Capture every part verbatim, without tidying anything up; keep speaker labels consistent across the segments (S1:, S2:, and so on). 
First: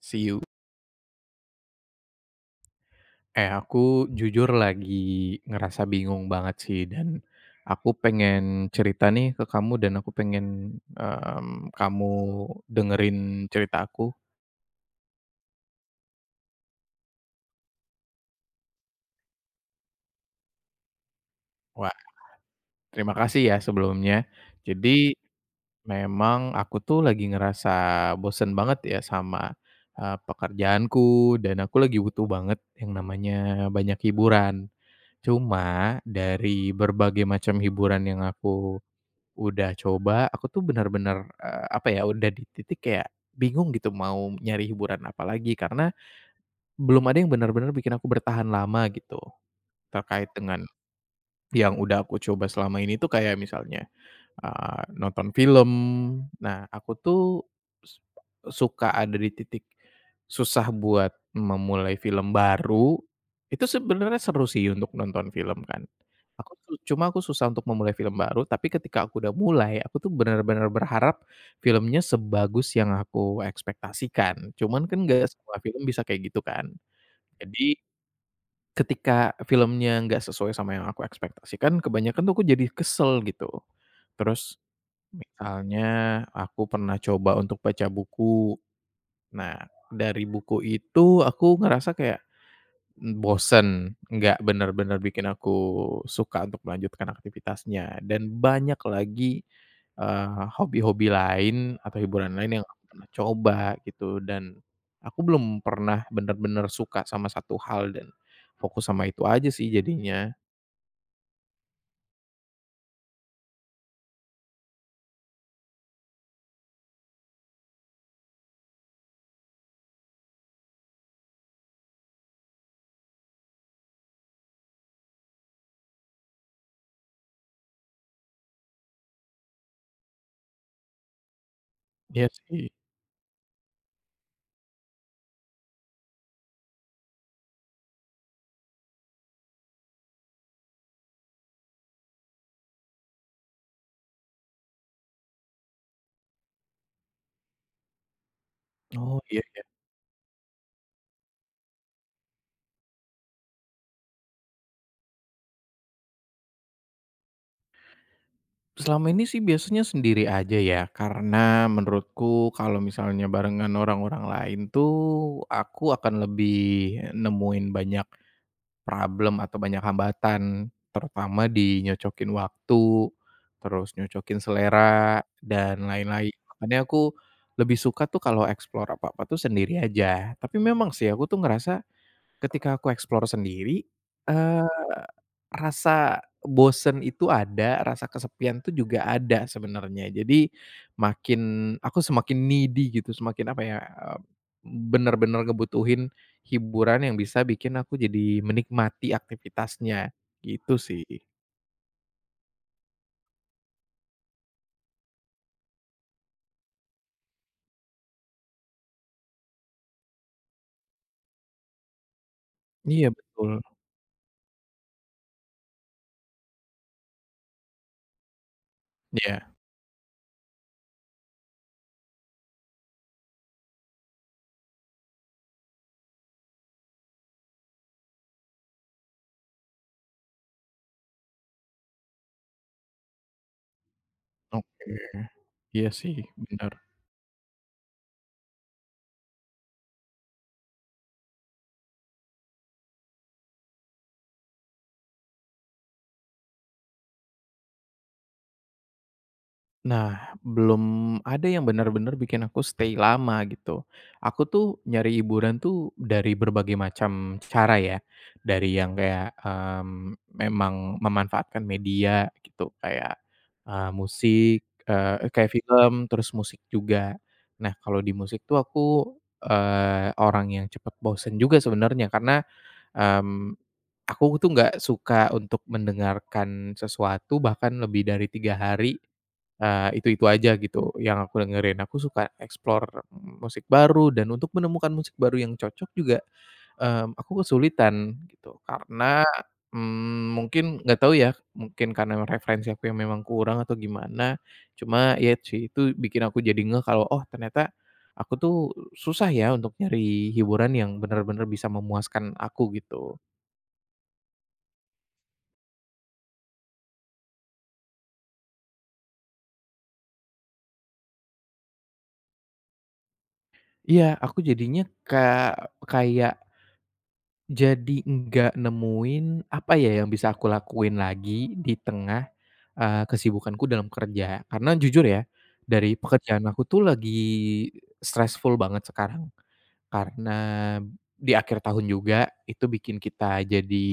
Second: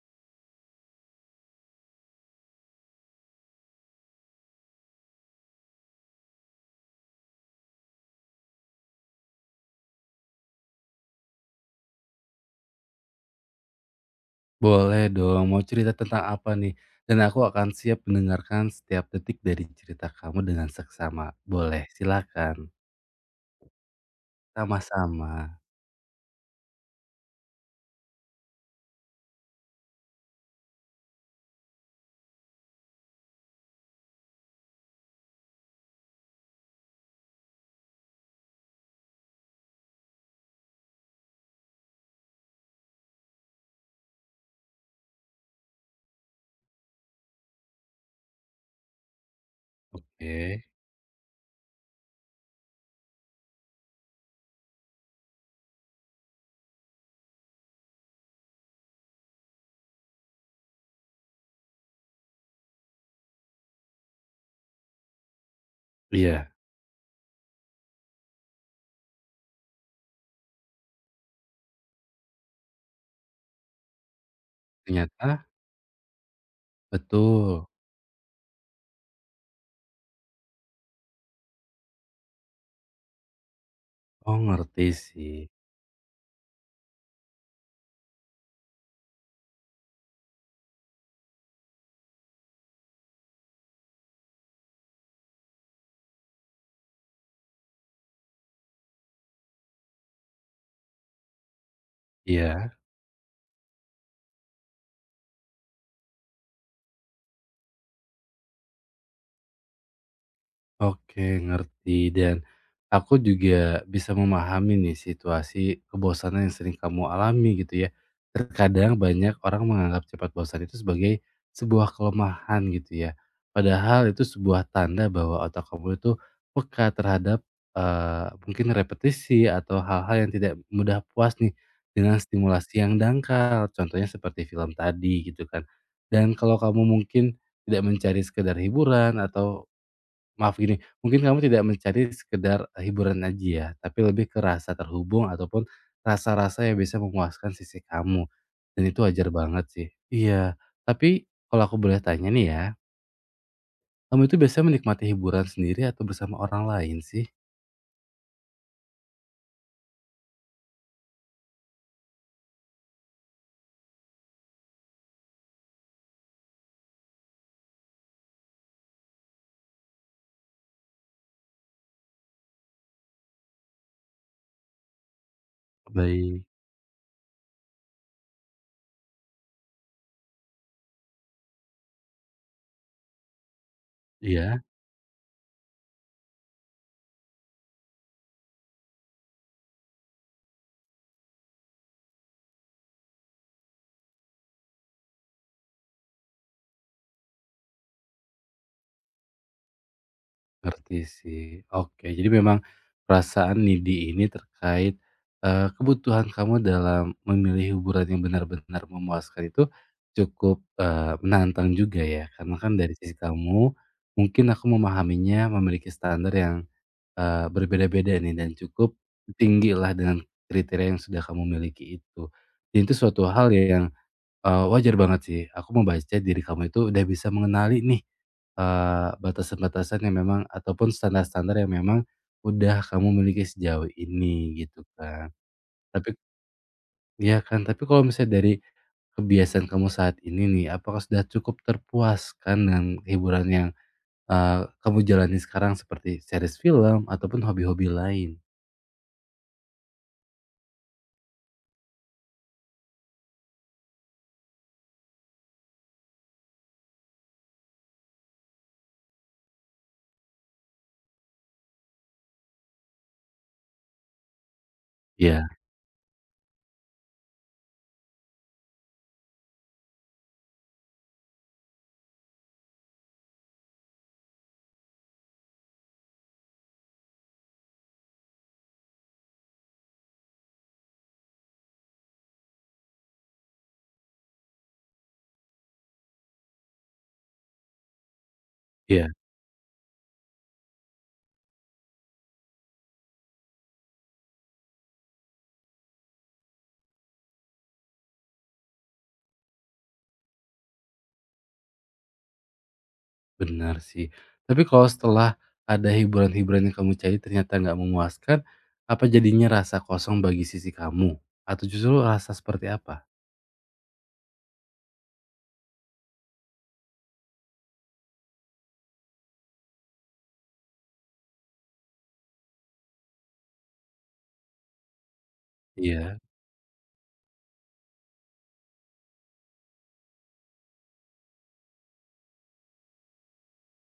S1: See you. Eh, aku jujur lagi ngerasa bingung banget sih dan aku pengen cerita nih ke kamu dan aku pengen, mmm, kamu dengerin cerita aku.
S2: Boleh dong, mau cerita tentang apa nih? Dan aku akan siap mendengarkan setiap detik dari cerita kamu dengan seksama. Boleh,
S1: Wah,
S2: silakan.
S1: terima kasih ya sebelumnya. Jadi
S2: Sama-sama.
S1: memang aku tuh lagi ngerasa bosen banget ya sama, eee, pekerjaanku dan aku lagi butuh banget yang namanya banyak hiburan. Cuma dari berbagai macam hiburan yang aku udah coba, aku tuh benar-benar eee, apa ya, udah di titik kayak bingung gitu mau nyari hiburan apa lagi, karena belum ada yang benar-benar bikin aku bertahan lama gitu, terkait
S2: Oke.
S1: dengan yang udah aku coba selama ini tuh kayak misalnya Eee, nonton film. Nah, aku tuh s suka ada di titik susah buat memulai film baru, itu sebenarnya seru sih untuk nonton film kan. Aku
S2: Iya,
S1: su cuma aku susah untuk memulai film baru, tapi ketika aku udah mulai, aku tuh benar-benar berharap filmnya sebagus yang aku ekspektasikan. Cuman kan
S2: ternyata
S1: nggak semua film bisa kayak gitu kan.
S2: betul.
S1: Jadi ketika filmnya nggak sesuai sama yang aku ekspektasikan, kebanyakan tuh aku jadi kesel gitu.
S2: Oh,
S1: Terus
S2: ngerti sih.
S1: misalnya aku pernah coba untuk baca buku. Nah, dari buku itu aku ngerasa kayak, mmm, bosen, nggak benar-benar bikin aku suka untuk melanjutkan aktivitasnya. Dan banyak lagi, eee, hobi-hobi lain atau hiburan lain yang
S2: Iya.
S1: aku pernah coba gitu dan aku belum pernah benar-benar suka sama satu hal dan fokus sama itu aja sih jadinya.
S2: Oke, ngerti dan aku juga bisa memahami nih situasi kebosanan yang sering kamu alami gitu ya. Terkadang banyak orang menganggap cepat bosan itu sebagai sebuah kelemahan gitu ya. Padahal itu sebuah tanda bahwa otak kamu itu peka terhadap eh, mungkin repetisi atau hal-hal yang tidak mudah puas nih dengan
S1: Iya sih.
S2: stimulasi yang dangkal. Contohnya seperti film tadi gitu kan. Dan kalau kamu mungkin tidak mencari sekedar hiburan atau maaf gini, mungkin kamu tidak mencari sekedar eh, hiburan aja ya, tapi lebih ke rasa terhubung ataupun rasa-rasa yang bisa memuaskan sisi kamu, dan itu
S1: Oh
S2: wajar
S1: iya.
S2: banget sih. Iya, tapi kalau aku boleh tanya nih ya, kamu itu biasanya menikmati hiburan sendiri atau bersama orang lain sih?
S1: Selama ini sih biasanya sendiri aja ya, karena menurutku kalau misalnya barengan orang-orang lain tuh aku akan lebih nemuin banyak problem atau banyak hambatan, terutama di nyocokin waktu, terus nyocokin selera dan lain-lain.
S2: Baik,
S1: Makanya aku lebih suka tuh kalau explore apa-apa tuh sendiri aja. Tapi memang sih aku tuh ngerasa ketika aku explore sendiri,
S2: iya.
S1: eee, rasa bosen itu ada, rasa kesepian tuh juga ada sebenarnya. Jadi makin aku semakin needy gitu, semakin apa ya, eee, bener-bener ngebutuhin hiburan yang bisa bikin aku jadi menikmati aktivitasnya, gitu
S2: Ngerti
S1: sih.
S2: sih. Oke, jadi memang perasaan needy ini terkait, eee, kebutuhan kamu dalam memilih hiburan yang benar-benar memuaskan itu cukup, eee, menantang juga ya, karena kan dari
S1: Iya
S2: sisi
S1: betul.
S2: kamu mungkin aku memahaminya memiliki standar yang, eee, berbeda-beda nih dan cukup
S1: Iya,
S2: tinggi lah dengan kriteria yang sudah kamu miliki itu. Dan itu suatu hal yang Eee, wajar banget sih, aku membaca diri kamu itu udah bisa mengenali nih, eee, batasan-batasan yang memang ataupun standar-standar yang memang udah kamu miliki sejauh ini
S1: oke.
S2: gitu kan.
S1: Iya sih,
S2: Tapi
S1: bener.
S2: ya kan, tapi kalau misalnya dari kebiasaan kamu saat ini nih, apakah sudah cukup terpuaskan dengan hiburan yang, eee, kamu jalani sekarang seperti series film ataupun hobi-hobi lain?
S1: Nah, belum ada yang benar-benar bikin aku stay lama gitu. Aku tuh nyari hiburan tuh dari berbagai macam cara ya. Dari yang kayak, mmm, memang memanfaatkan media gitu, kayak, eee, musik, eee, kayak
S2: Iya,
S1: film, terus musik juga. Nah, kalau di musik tuh aku, eee, orang yang cepet bosen juga sebenarnya karena, mmm, aku tuh nggak suka untuk mendengarkan sesuatu bahkan lebih dari tiga hari. Eee, itu-itu aja gitu yang aku dengerin. Aku suka explore musik baru dan untuk menemukan musik baru yang cocok juga, mmm, aku kesulitan gitu
S2: iya.
S1: karena, mmm, mungkin nggak tahu ya, mungkin karena referensi aku yang memang kurang atau gimana, cuma ya sih itu bikin aku jadi ngeh kalau, oh ternyata aku tuh susah ya untuk nyari hiburan yang benar-benar bisa memuaskan aku gitu.
S2: Benar sih. Tapi kalau setelah ada hiburan-hiburan yang kamu cari ternyata nggak memuaskan, apa jadinya rasa kosong bagi sisi kamu? Atau justru rasa seperti apa?
S1: Iya, aku jadinya ka kayak jadi nggak nemuin, apa ya, yang bisa aku lakuin lagi di tengah, eee, kesibukanku dalam kerja. Karena jujur ya, dari
S2: Iya,
S1: pekerjaan aku tuh lagi stressful banget sekarang. Karena di akhir tahun juga, itu bikin kita jadi,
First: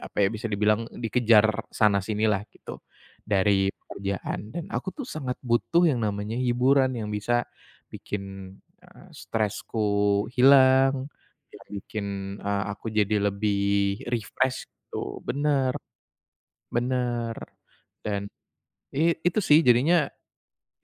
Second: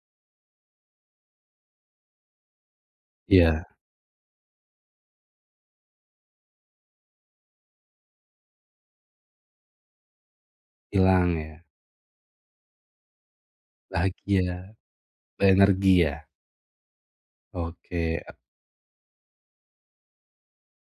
S1: apa ya, bisa dibilang dikejar sana sinilah gitu,
S2: iya,
S1: dari pekerjaan. Dan aku tuh sangat butuh yang namanya hiburan yang bisa bikin, eee, stresku hilang,
S2: hilang ya?
S1: yang bikin, eee, aku jadi lebih
S2: Bahagia,
S1: refresh gitu. Bener
S2: berenergi ya?
S1: bener.
S2: Oke,
S1: Dan i itu sih jadinya,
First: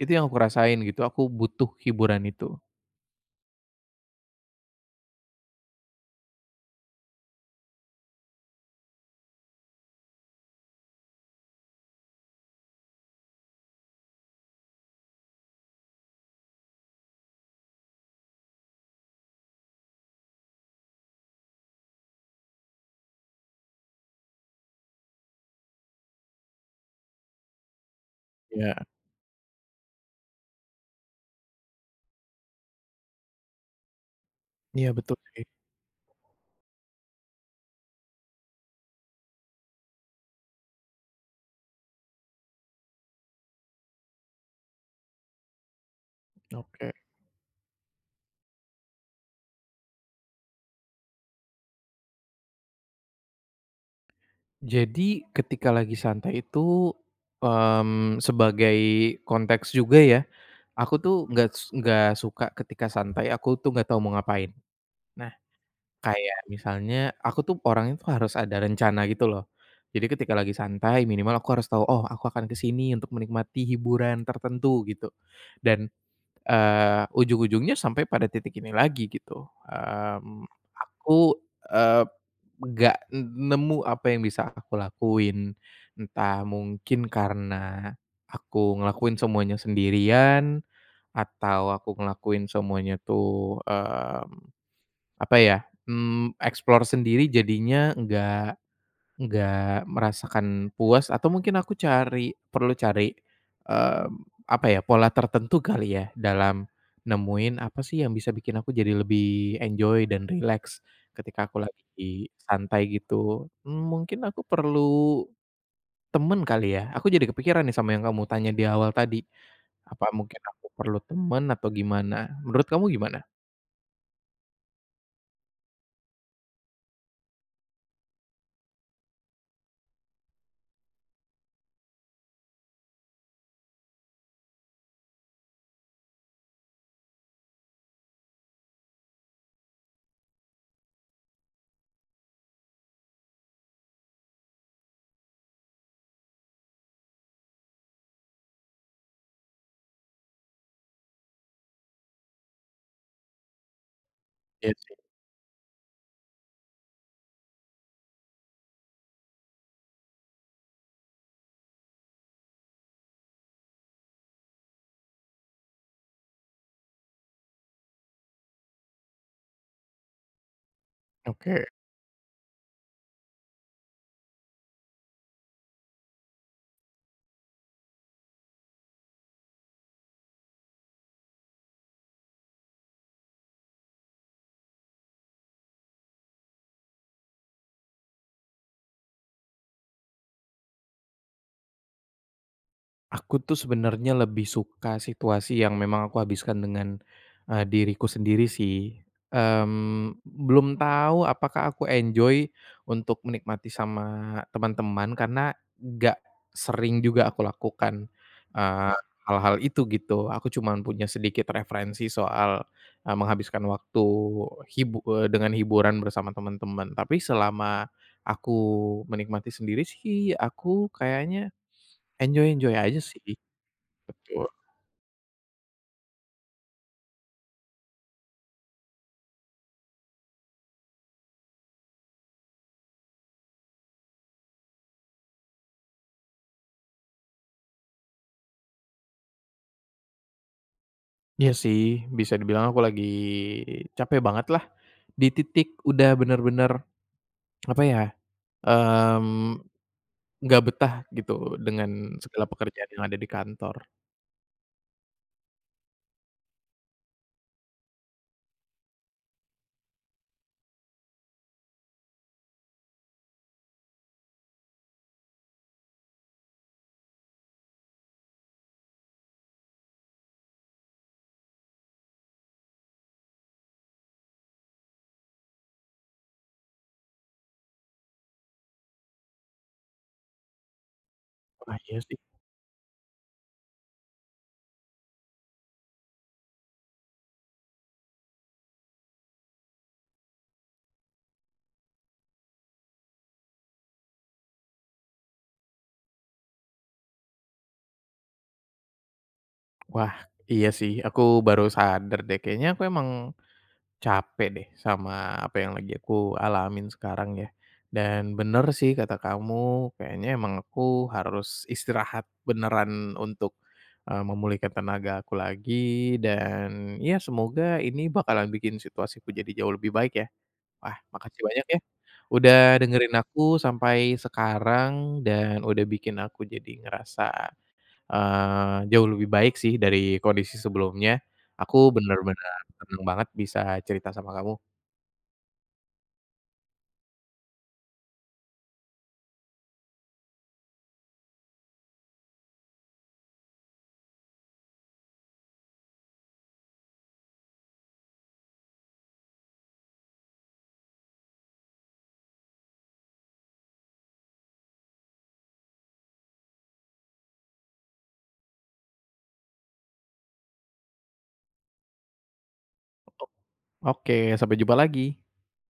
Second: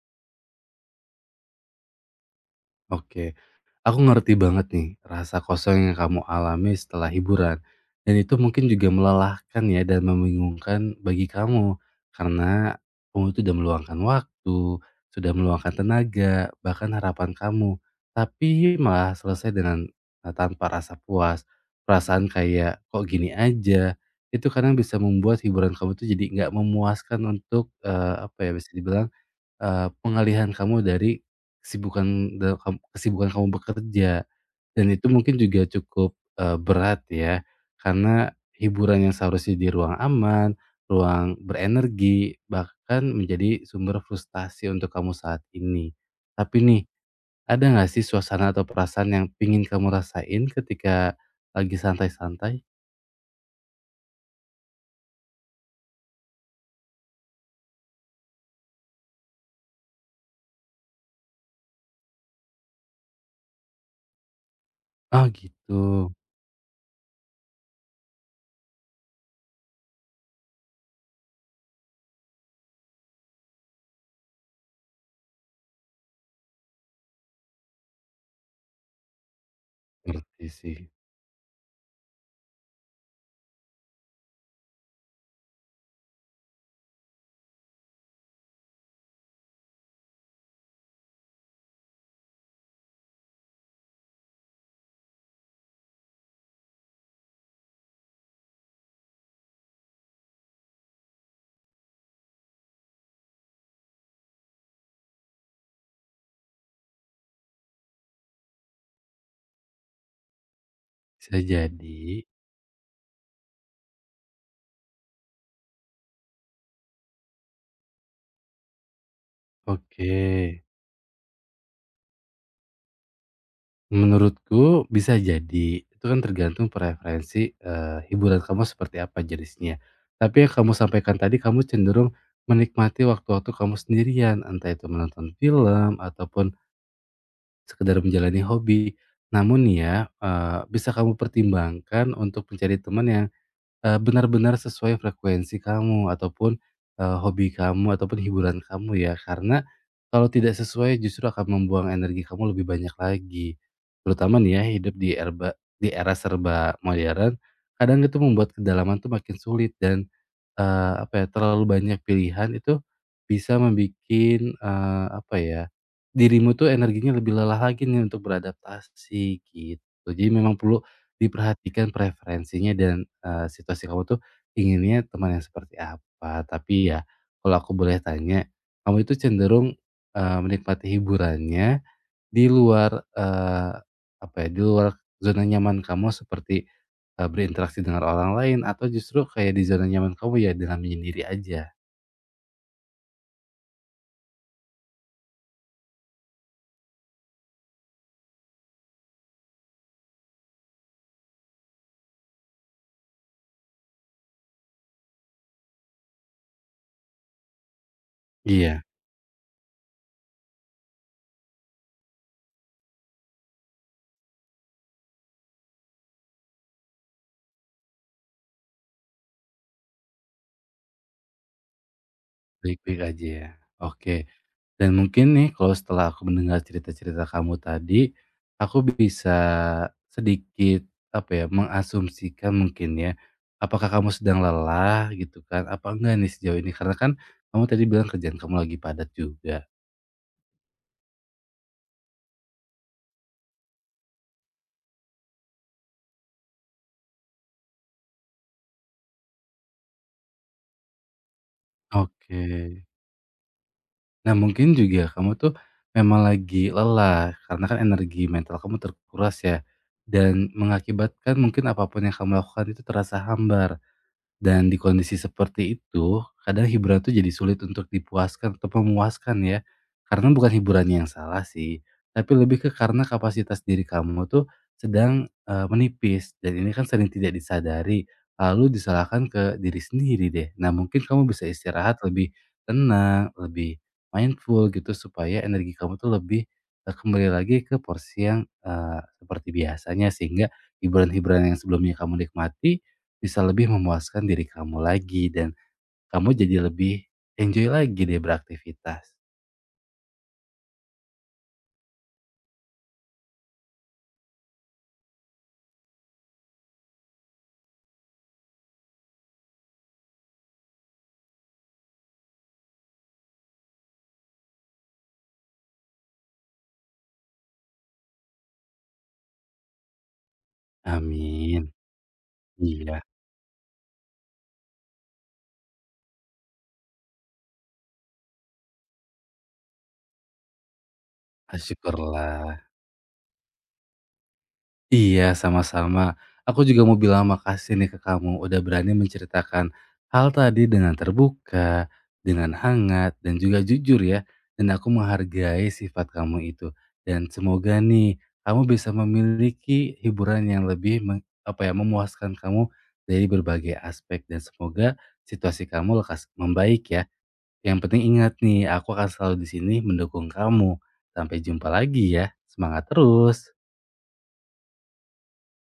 S1: itu yang aku rasain gitu, aku butuh hiburan itu.
S2: oke. Aku ngerti banget nih rasa kosong yang kamu alami setelah hiburan. Dan itu mungkin juga melelahkan ya dan membingungkan bagi kamu. Karena kamu itu sudah meluangkan waktu, sudah meluangkan tenaga, bahkan harapan kamu. Tapi malah selesai dengan eh, tanpa rasa puas. Perasaan kayak kok gini aja. Itu kadang bisa membuat hiburan kamu tuh jadi nggak memuaskan untuk eh, apa ya bisa
S1: Ya,
S2: dibilang eee, pengalihan kamu dari kesibukan da kam kesibukan kamu bekerja. Dan
S1: iya
S2: itu
S1: betul
S2: mungkin
S1: sih.
S2: juga cukup, eee, berat ya, karena hiburan yang seharusnya di ruang aman, ruang berenergi, bahkan menjadi sumber frustasi untuk kamu saat ini. Tapi nih,
S1: Oke.
S2: ada nggak sih suasana atau perasaan yang pingin kamu rasain ketika lagi santai-santai?
S1: Jadi ketika lagi santai itu, mmm, sebagai konteks juga ya, aku tuh nggak s nggak suka ketika santai aku tuh nggak tahu mau ngapain.
S2: Oh
S1: Nah,
S2: gitu,
S1: kayak misalnya aku tuh orangnya tuh harus ada rencana gitu loh. Jadi ketika lagi santai minimal aku harus tahu, "Oh aku akan ke sini untuk menikmati hiburan tertentu," gitu. Dan, eee, ujung-ujungnya sampai pada titik ini lagi gitu, mmm,
S2: ngerti sih.
S1: aku, nggak nemu apa yang bisa aku lakuin. Entah mungkin karena aku ngelakuin semuanya sendirian, atau aku ngelakuin semuanya tuh, mmm, apa ya, mmm, explore sendiri jadinya nggak Nggak merasakan puas atau mungkin aku cari perlu cari, eee, apa ya, pola tertentu kali ya dalam nemuin apa sih yang bisa bikin aku jadi lebih enjoy dan relax
S2: Bisa
S1: ketika aku
S2: jadi.
S1: lagi santai gitu. Mmm, mungkin aku perlu temen kali ya? Aku jadi kepikiran nih sama yang kamu tanya di awal tadi. Apa
S2: Oke.
S1: mungkin aku perlu temen atau gimana? Menurut kamu gimana?
S2: Menurutku bisa jadi, itu kan tergantung preferensi, eee, hiburan kamu seperti apa jenisnya. Tapi yang kamu sampaikan tadi kamu cenderung menikmati waktu-waktu kamu sendirian, entah itu menonton film ataupun sekedar menjalani hobi. Namun ya, eee, bisa kamu pertimbangkan untuk mencari teman yang Eee, benar-benar sesuai frekuensi kamu ataupun, eee, hobi kamu ataupun hiburan kamu ya, karena kalau tidak sesuai justru akan membuang energi kamu lebih banyak lagi. Terutama nih ya
S1: Iya
S2: hidup
S1: sih.
S2: di erba di era serba modern, kadang itu membuat kedalaman tuh makin sulit dan Eee, apa ya, terlalu banyak pilihan itu bisa membuat apa ya, dirimu tuh energinya lebih lelah lagi nih untuk beradaptasi gitu. Jadi memang perlu
S1: Oke.
S2: diperhatikan preferensinya dan, eee, situasi kamu tuh inginnya teman yang seperti apa. Tapi ya kalau aku boleh tanya, kamu itu cenderung, eee, menikmati hiburannya di luar, eee, apa ya, di luar zona nyaman kamu seperti, eee, berinteraksi dengan orang lain atau justru kayak di zona nyaman kamu ya dengan menyendiri aja?
S1: Aku tuh sebenarnya lebih suka situasi yang memang aku habiskan dengan, eee, diriku sendiri sih. Mmm, belum tahu apakah aku enjoy untuk menikmati sama teman-teman karena nggak sering juga aku lakukan,
S2: Iya,
S1: eee, hal-hal itu gitu. Aku cuman punya sedikit referensi soal, eee, menghabiskan waktu hibu eee, dengan hiburan bersama teman-teman. Tapi selama aku menikmati sendiri sih, aku kayaknya enjoy-enjoy aja
S2: baik-baik
S1: sih.
S2: aja ya. Oke,
S1: Betul.
S2: dan mungkin nih kalau setelah aku mendengar cerita-cerita kamu tadi, aku bisa sedikit, apa ya, mengasumsikan mungkin ya, apakah kamu sedang lelah gitu kan? Apa enggak nih sejauh ini? Karena kan kamu tadi bilang kerjaan kamu lagi padat juga.
S1: Iya sih, bisa dibilang aku lagi capek banget lah, di titik udah bener-bener, apa ya, mmm, nggak betah gitu dengan
S2: Oke.
S1: segala pekerjaan yang ada di kantor.
S2: Nah, mungkin juga kamu tuh memang lagi lelah karena kan energi mental kamu terkuras ya dan mengakibatkan mungkin apapun yang kamu lakukan itu terasa hambar. Dan di kondisi seperti itu, kadang hiburan tuh jadi sulit untuk dipuaskan atau memuaskan ya. Karena bukan hiburannya yang salah sih, tapi lebih ke karena kapasitas diri kamu tuh sedang eh, menipis dan ini kan sering tidak disadari, lalu disalahkan ke diri sendiri deh. Nah, mungkin kamu bisa
S1: Wah iya
S2: istirahat
S1: sih
S2: lebih tenang, lebih mindful gitu supaya energi kamu tuh lebih eh, kembali lagi ke porsi yang eh, seperti biasanya sehingga hiburan-hiburan yang sebelumnya kamu nikmati bisa lebih memuaskan diri kamu lagi dan kamu jadi lebih enjoy lagi deh beraktivitas.
S1: wah, iya sih, aku baru sadar deh, kayaknya aku emang capek deh sama apa yang lagi aku alamin sekarang ya, dan bener sih kata kamu, kayaknya emang aku harus istirahat beneran untuk, eee, memulihkan tenaga aku lagi dan ya semoga ini bakalan bikin situasiku jadi jauh lebih baik ya. Wah makasih banyak
S2: Amin.
S1: ya, udah
S2: Iya,
S1: dengerin aku sampai sekarang dan udah bikin aku jadi ngerasa, eee, jauh lebih baik sih dari kondisi sebelumnya.
S2: ah,
S1: Aku bener-bener
S2: syukurlah.
S1: seneng banget bisa cerita sama kamu.
S2: Iya, sama-sama. Aku juga mau bilang makasih nih ke kamu udah berani menceritakan hal tadi dengan terbuka, dengan hangat, dan juga jujur ya. Dan aku menghargai sifat kamu itu. Dan semoga nih kamu bisa memiliki hiburan yang lebih meng- apa ya memuaskan kamu dari berbagai aspek dan semoga situasi kamu lekas membaik ya. Yang penting ingat nih, aku akan selalu di sini mendukung kamu. Sampai jumpa lagi ya. Semangat terus.
S1: Oke, sampai jumpa lagi.